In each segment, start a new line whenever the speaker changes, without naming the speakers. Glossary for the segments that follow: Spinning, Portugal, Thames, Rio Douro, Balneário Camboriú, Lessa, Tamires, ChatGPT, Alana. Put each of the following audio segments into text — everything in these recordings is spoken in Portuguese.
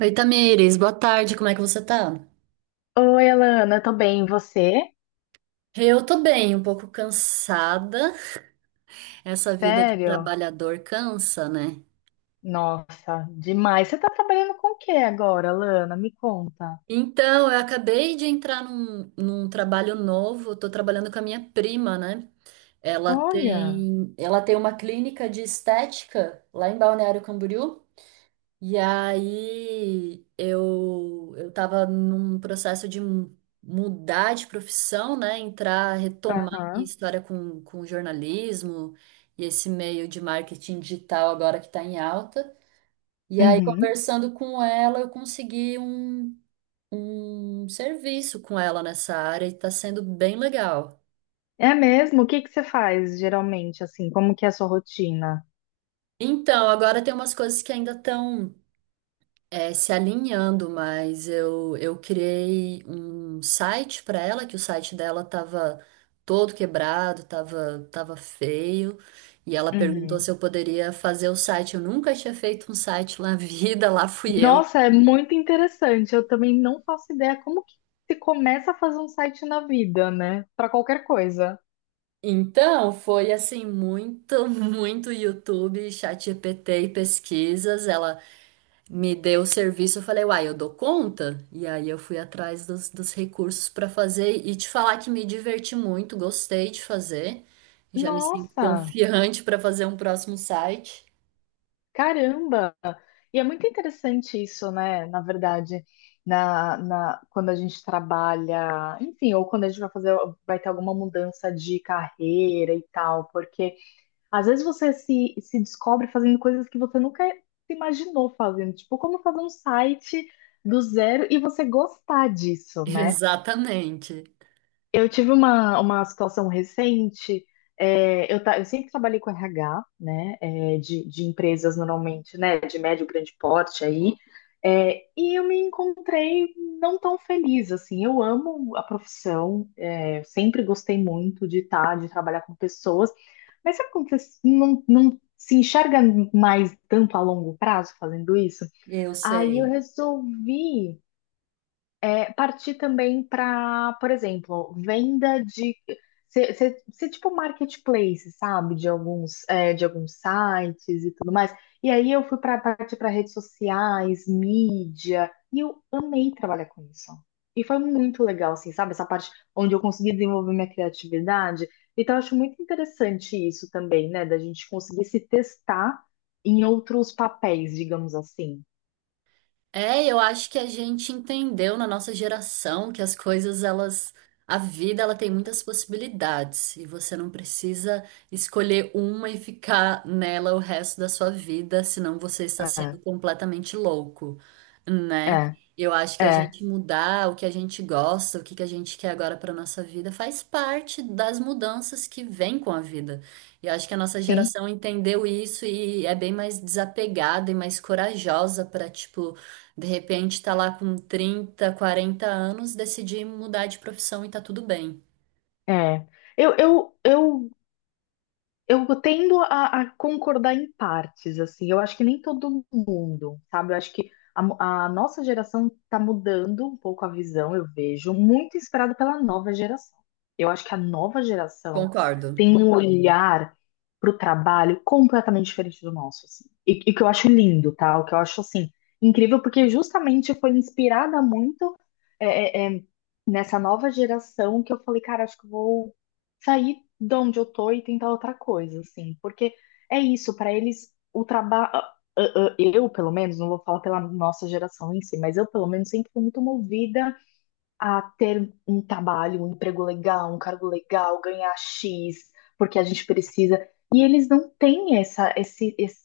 Oi, Tamires, boa tarde, como é que você tá?
Oi, Alana, tô bem, e você?
Eu tô bem, um pouco cansada. Essa vida de
Sério?
trabalhador cansa, né?
Nossa, demais. Você tá trabalhando com o que agora, Alana? Me conta.
Então, eu acabei de entrar num trabalho novo, tô trabalhando com a minha prima, né? Ela
Olha.
tem, ela tem uma clínica de estética lá em Balneário Camboriú. E aí eu estava num processo mudar de profissão, né? Entrar, retomar minha
Aham.
história com jornalismo e esse meio de marketing digital agora que está em alta. E aí,
Uhum.
conversando com ela, eu consegui um serviço com ela nessa área e está sendo bem legal.
É mesmo? O que que você faz geralmente, assim? Como que é a sua rotina?
Então, agora tem umas coisas que ainda estão. Se alinhando, mas eu criei um site para ela, que o site dela tava todo quebrado, tava feio, e ela perguntou
Uhum.
se eu poderia fazer o site. Eu nunca tinha feito um site na vida, lá fui eu.
Nossa, é muito interessante. Eu também não faço ideia como que se começa a fazer um site na vida, né? Pra qualquer coisa.
Então, foi assim, muito YouTube, ChatGPT e pesquisas. Ela me deu o serviço, eu falei, uai, eu dou conta? E aí eu fui atrás dos recursos para fazer e te falar que me diverti muito, gostei de fazer. Já me sinto
Nossa.
confiante para fazer um próximo site.
Caramba! E é muito interessante isso, né? Na verdade, quando a gente trabalha, enfim, ou quando a gente vai fazer, vai ter alguma mudança de carreira e tal, porque às vezes você se descobre fazendo coisas que você nunca se imaginou fazendo, tipo, como fazer um site do zero e você gostar disso, né?
Exatamente.
Eu tive uma situação recente. É, eu sempre trabalhei com RH, né, é, de empresas normalmente, né, de médio, grande porte aí. É, e eu me encontrei não tão feliz, assim. Eu amo a profissão, é, sempre gostei muito de estar, de trabalhar com pessoas. Mas sabe quando você não se enxerga mais tanto a longo prazo fazendo isso?
Eu
Aí eu
sei.
resolvi partir também para, por exemplo, venda de ser tipo marketplace, sabe? De alguns sites e tudo mais. E aí eu fui para partir para redes sociais, mídia, e eu amei trabalhar com isso. E foi muito legal, assim, sabe? Essa parte onde eu consegui desenvolver minha criatividade. Então, eu acho muito interessante isso também, né? Da gente conseguir se testar em outros papéis, digamos assim.
É, eu acho que a gente entendeu na nossa geração que as coisas, elas, a vida, ela tem muitas possibilidades e você não precisa escolher uma e ficar nela o resto da sua vida, senão você está sendo
É,
completamente louco, né?
é,
Eu acho que a
é.
gente mudar o que a gente gosta, o que que a gente quer agora para nossa vida, faz parte das mudanças que vêm com a vida. E acho que a nossa
Sim.
geração entendeu isso e é bem mais desapegada e mais corajosa para, tipo, de repente tá lá com 30, 40 anos, decidi mudar de profissão e tá tudo bem.
É, eu, eu, eu, eu tendo a concordar em partes, assim, eu acho que nem todo mundo, sabe? Eu acho que a nossa geração está mudando um pouco a visão, eu vejo, muito inspirado pela nova geração. Eu acho que a nova geração
Concordo.
tem um olhar para o trabalho completamente diferente do nosso, assim. E que eu acho lindo, tá? O que eu acho, assim, incrível, porque justamente foi inspirada muito é, é, é, nessa nova geração que eu falei, cara, acho que eu vou sair de onde eu tô e tentar outra coisa, assim, porque é isso, para eles o trabalho, eu pelo menos, não vou falar pela nossa geração em si, mas eu pelo menos sempre fui muito movida a ter um trabalho, um emprego legal, um cargo legal, ganhar X, porque a gente precisa. E eles não têm esse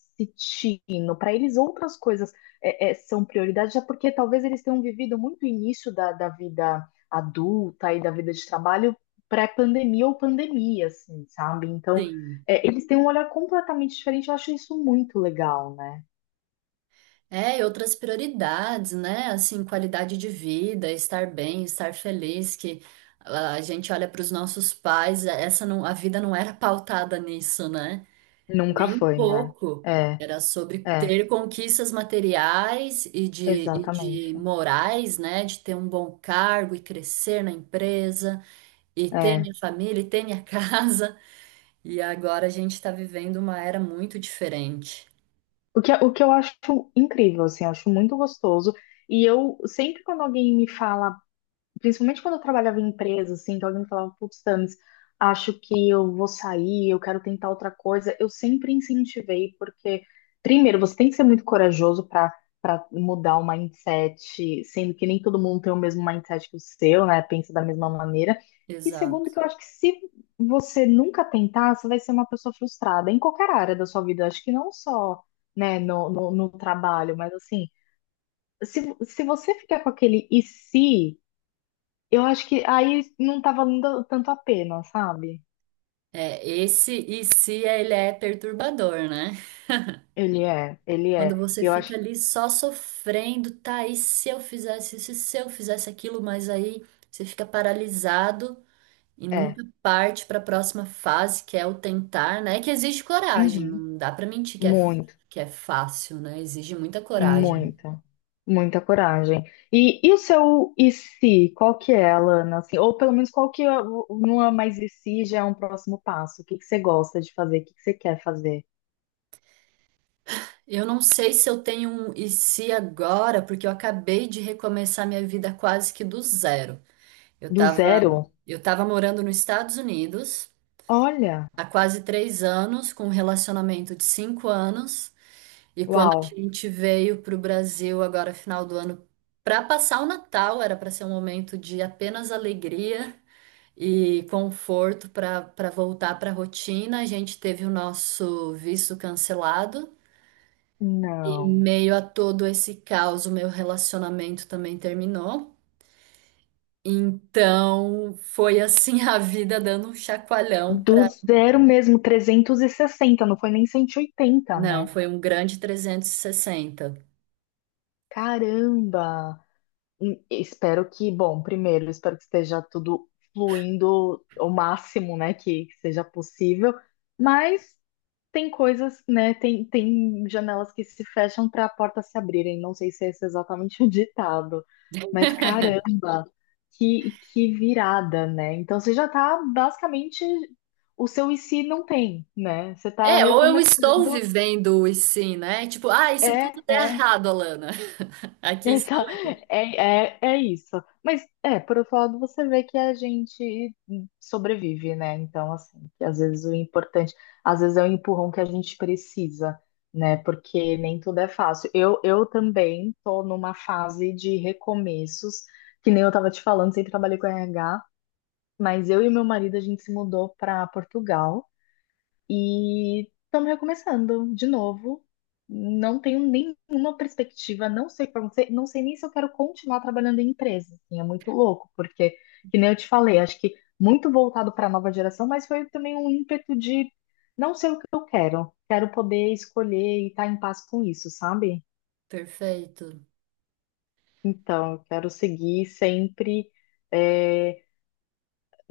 tino. Para eles, outras coisas são prioridade, já porque talvez eles tenham vivido muito o início da vida adulta e da vida de trabalho pré-pandemia ou pandemia, assim, sabe? Então,
Sim.
é, eles têm um olhar completamente diferente. Eu acho isso muito legal, né?
É, e outras prioridades, né? Assim, qualidade de vida, estar bem, estar feliz, que a gente olha para os nossos pais, é, essa não, a vida não era pautada nisso, né?
Nunca
Nem um
foi, né?
pouco.
É,
Era sobre
é,
ter conquistas materiais e de
exatamente.
morais, né? De ter um bom cargo e crescer na empresa. E ter
É.
minha família, e ter minha casa. E agora a gente está vivendo uma era muito diferente.
O que, o que eu acho incrível, assim, eu acho muito gostoso. E eu sempre quando alguém me fala. Principalmente quando eu trabalhava em empresa, assim, que alguém me falava, putz, Thames, acho que eu vou sair, eu quero tentar outra coisa, eu sempre incentivei, porque, primeiro, você tem que ser muito corajoso para mudar o mindset, sendo que nem todo mundo tem o mesmo mindset que o seu, né? Pensa da mesma maneira. E
Exato.
segundo, que eu acho que se você nunca tentar, você vai ser uma pessoa frustrada em qualquer área da sua vida. Eu acho que não só, né, no trabalho, mas assim, se você ficar com aquele e se. Eu acho que aí não tava valendo tanto a pena, sabe?
É, esse e se ele é perturbador, né?
Ele é, ele
Quando
é.
você
Eu
fica
acho que
ali só sofrendo, tá, e se eu fizesse isso, e se eu fizesse aquilo, mas aí você fica paralisado e
é.
nunca parte para a próxima fase, que é o tentar, né? Que exige coragem,
Uhum.
não dá para mentir
Muito,
que é fácil, né? Exige muita coragem.
muita, muita coragem. E o seu e se? Qual que é, Alana? Assim, ou pelo menos qual que é, o- não é mais e se, já é um próximo passo? O que que você gosta de fazer? O que que você quer fazer?
Eu não sei se eu tenho um e se agora, porque eu acabei de recomeçar minha vida quase que do zero. Eu
Do
tava,
zero?
eu tava morando nos Estados Unidos
Olha,
há quase 3 anos, com um relacionamento de 5 anos, e quando a
uau.
gente veio para o Brasil agora, final do ano, para passar o Natal, era para ser um momento de apenas alegria e conforto para voltar para a rotina. A gente teve o nosso visto cancelado. E
Não.
meio a todo esse caos, o meu relacionamento também terminou. Então, foi assim a vida dando um chacoalhão
Do
para.
zero mesmo, 360. Não foi nem 180,
Não,
né?
foi um grande 360.
Caramba! Espero que, bom, primeiro, espero que esteja tudo fluindo ao máximo, né, que seja possível, mas tem coisas, né, tem janelas que se fecham para a porta se abrirem, não sei se esse é exatamente o ditado, mas caramba, que virada, né? Então você já tá basicamente, o seu e se não tem, né? Você tá
É, ou eu estou
recomeçando,
vivendo o e sim, né? Tipo, ah, e se
é,
tudo der
é.
errado, Alana? Aqui
Essa,
estou eu.
é, é, é isso. Mas, é, por outro lado, você vê que a gente sobrevive, né? Então, assim, que às vezes o importante, às vezes é o empurrão que a gente precisa, né? Porque nem tudo é fácil. Eu também tô numa fase de recomeços, que nem eu tava te falando, sempre trabalhei com RH, mas eu e meu marido, a gente se mudou para Portugal. E estamos recomeçando de novo. Não tenho nenhuma perspectiva, não sei o que vai acontecer, não sei nem se eu quero continuar trabalhando em empresa. Assim, é muito louco, porque, que nem eu te falei, acho que muito voltado para a nova geração, mas foi também um ímpeto de não sei o que eu quero. Quero poder escolher e estar em paz com isso, sabe?
Perfeito.
Então, eu quero seguir sempre. eh,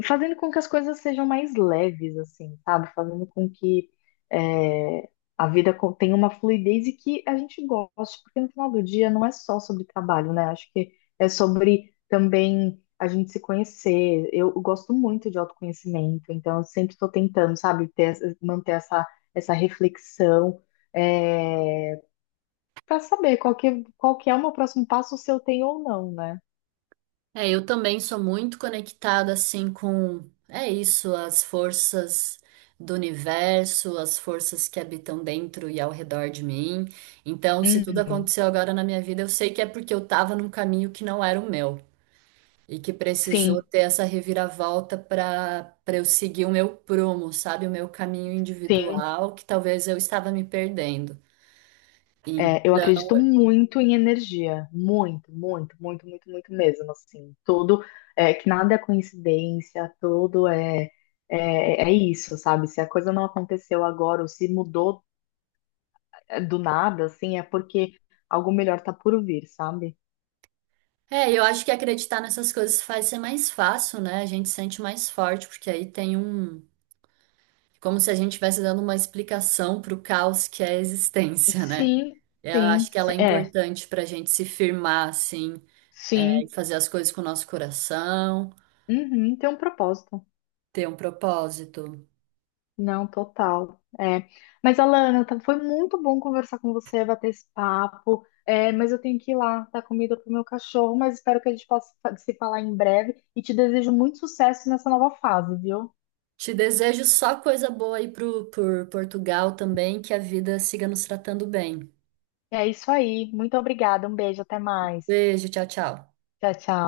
Fazendo com que as coisas sejam mais leves, assim, sabe? Fazendo com que é, tenha uma fluidez e que a gente goste, porque no final do dia não é só sobre trabalho, né? Acho que é sobre também a gente se conhecer. Eu gosto muito de autoconhecimento, então eu sempre estou tentando, sabe, ter manter essa reflexão. Para saber qual que é o meu próximo passo, se eu tenho ou não, né?
É, eu também sou muito conectada assim com, é isso, as forças do universo, as forças que habitam dentro e ao redor de mim. Então, se tudo
Uhum.
aconteceu agora na minha vida, eu sei que é porque eu tava num caminho que não era o meu e que precisou
Sim,
ter essa reviravolta para eu seguir o meu prumo, sabe, o meu caminho
sim.
individual, que talvez eu estava me perdendo.
É, eu
Então,
acredito muito em energia, muito, muito, muito, muito, muito mesmo, assim, tudo, é, que nada é coincidência, tudo é, é isso, sabe? Se a coisa não aconteceu agora ou se mudou é, do nada, assim, é porque algo melhor tá por vir, sabe?
é, eu acho que acreditar nessas coisas faz ser mais fácil, né? A gente sente mais forte, porque aí tem um. Como se a gente estivesse dando uma explicação para o caos que é a existência, né?
Sim,
Eu
sim,
acho que ela
sim,
é
é,
importante para a gente se firmar, assim, é, e
sim,
fazer as coisas com o nosso coração,
uhum, tem um propósito.
ter um propósito.
Não, total. É. Mas, Alana, foi muito bom conversar com você, bater esse papo. É, mas eu tenho que ir lá dar comida pro meu cachorro, mas espero que a gente possa se falar em breve e te desejo muito sucesso nessa nova fase, viu?
Te desejo só coisa boa aí pro, por Portugal também, que a vida siga nos tratando bem.
É isso aí. Muito obrigada. Um beijo, até mais.
Beijo, tchau, tchau.
Tchau, tchau.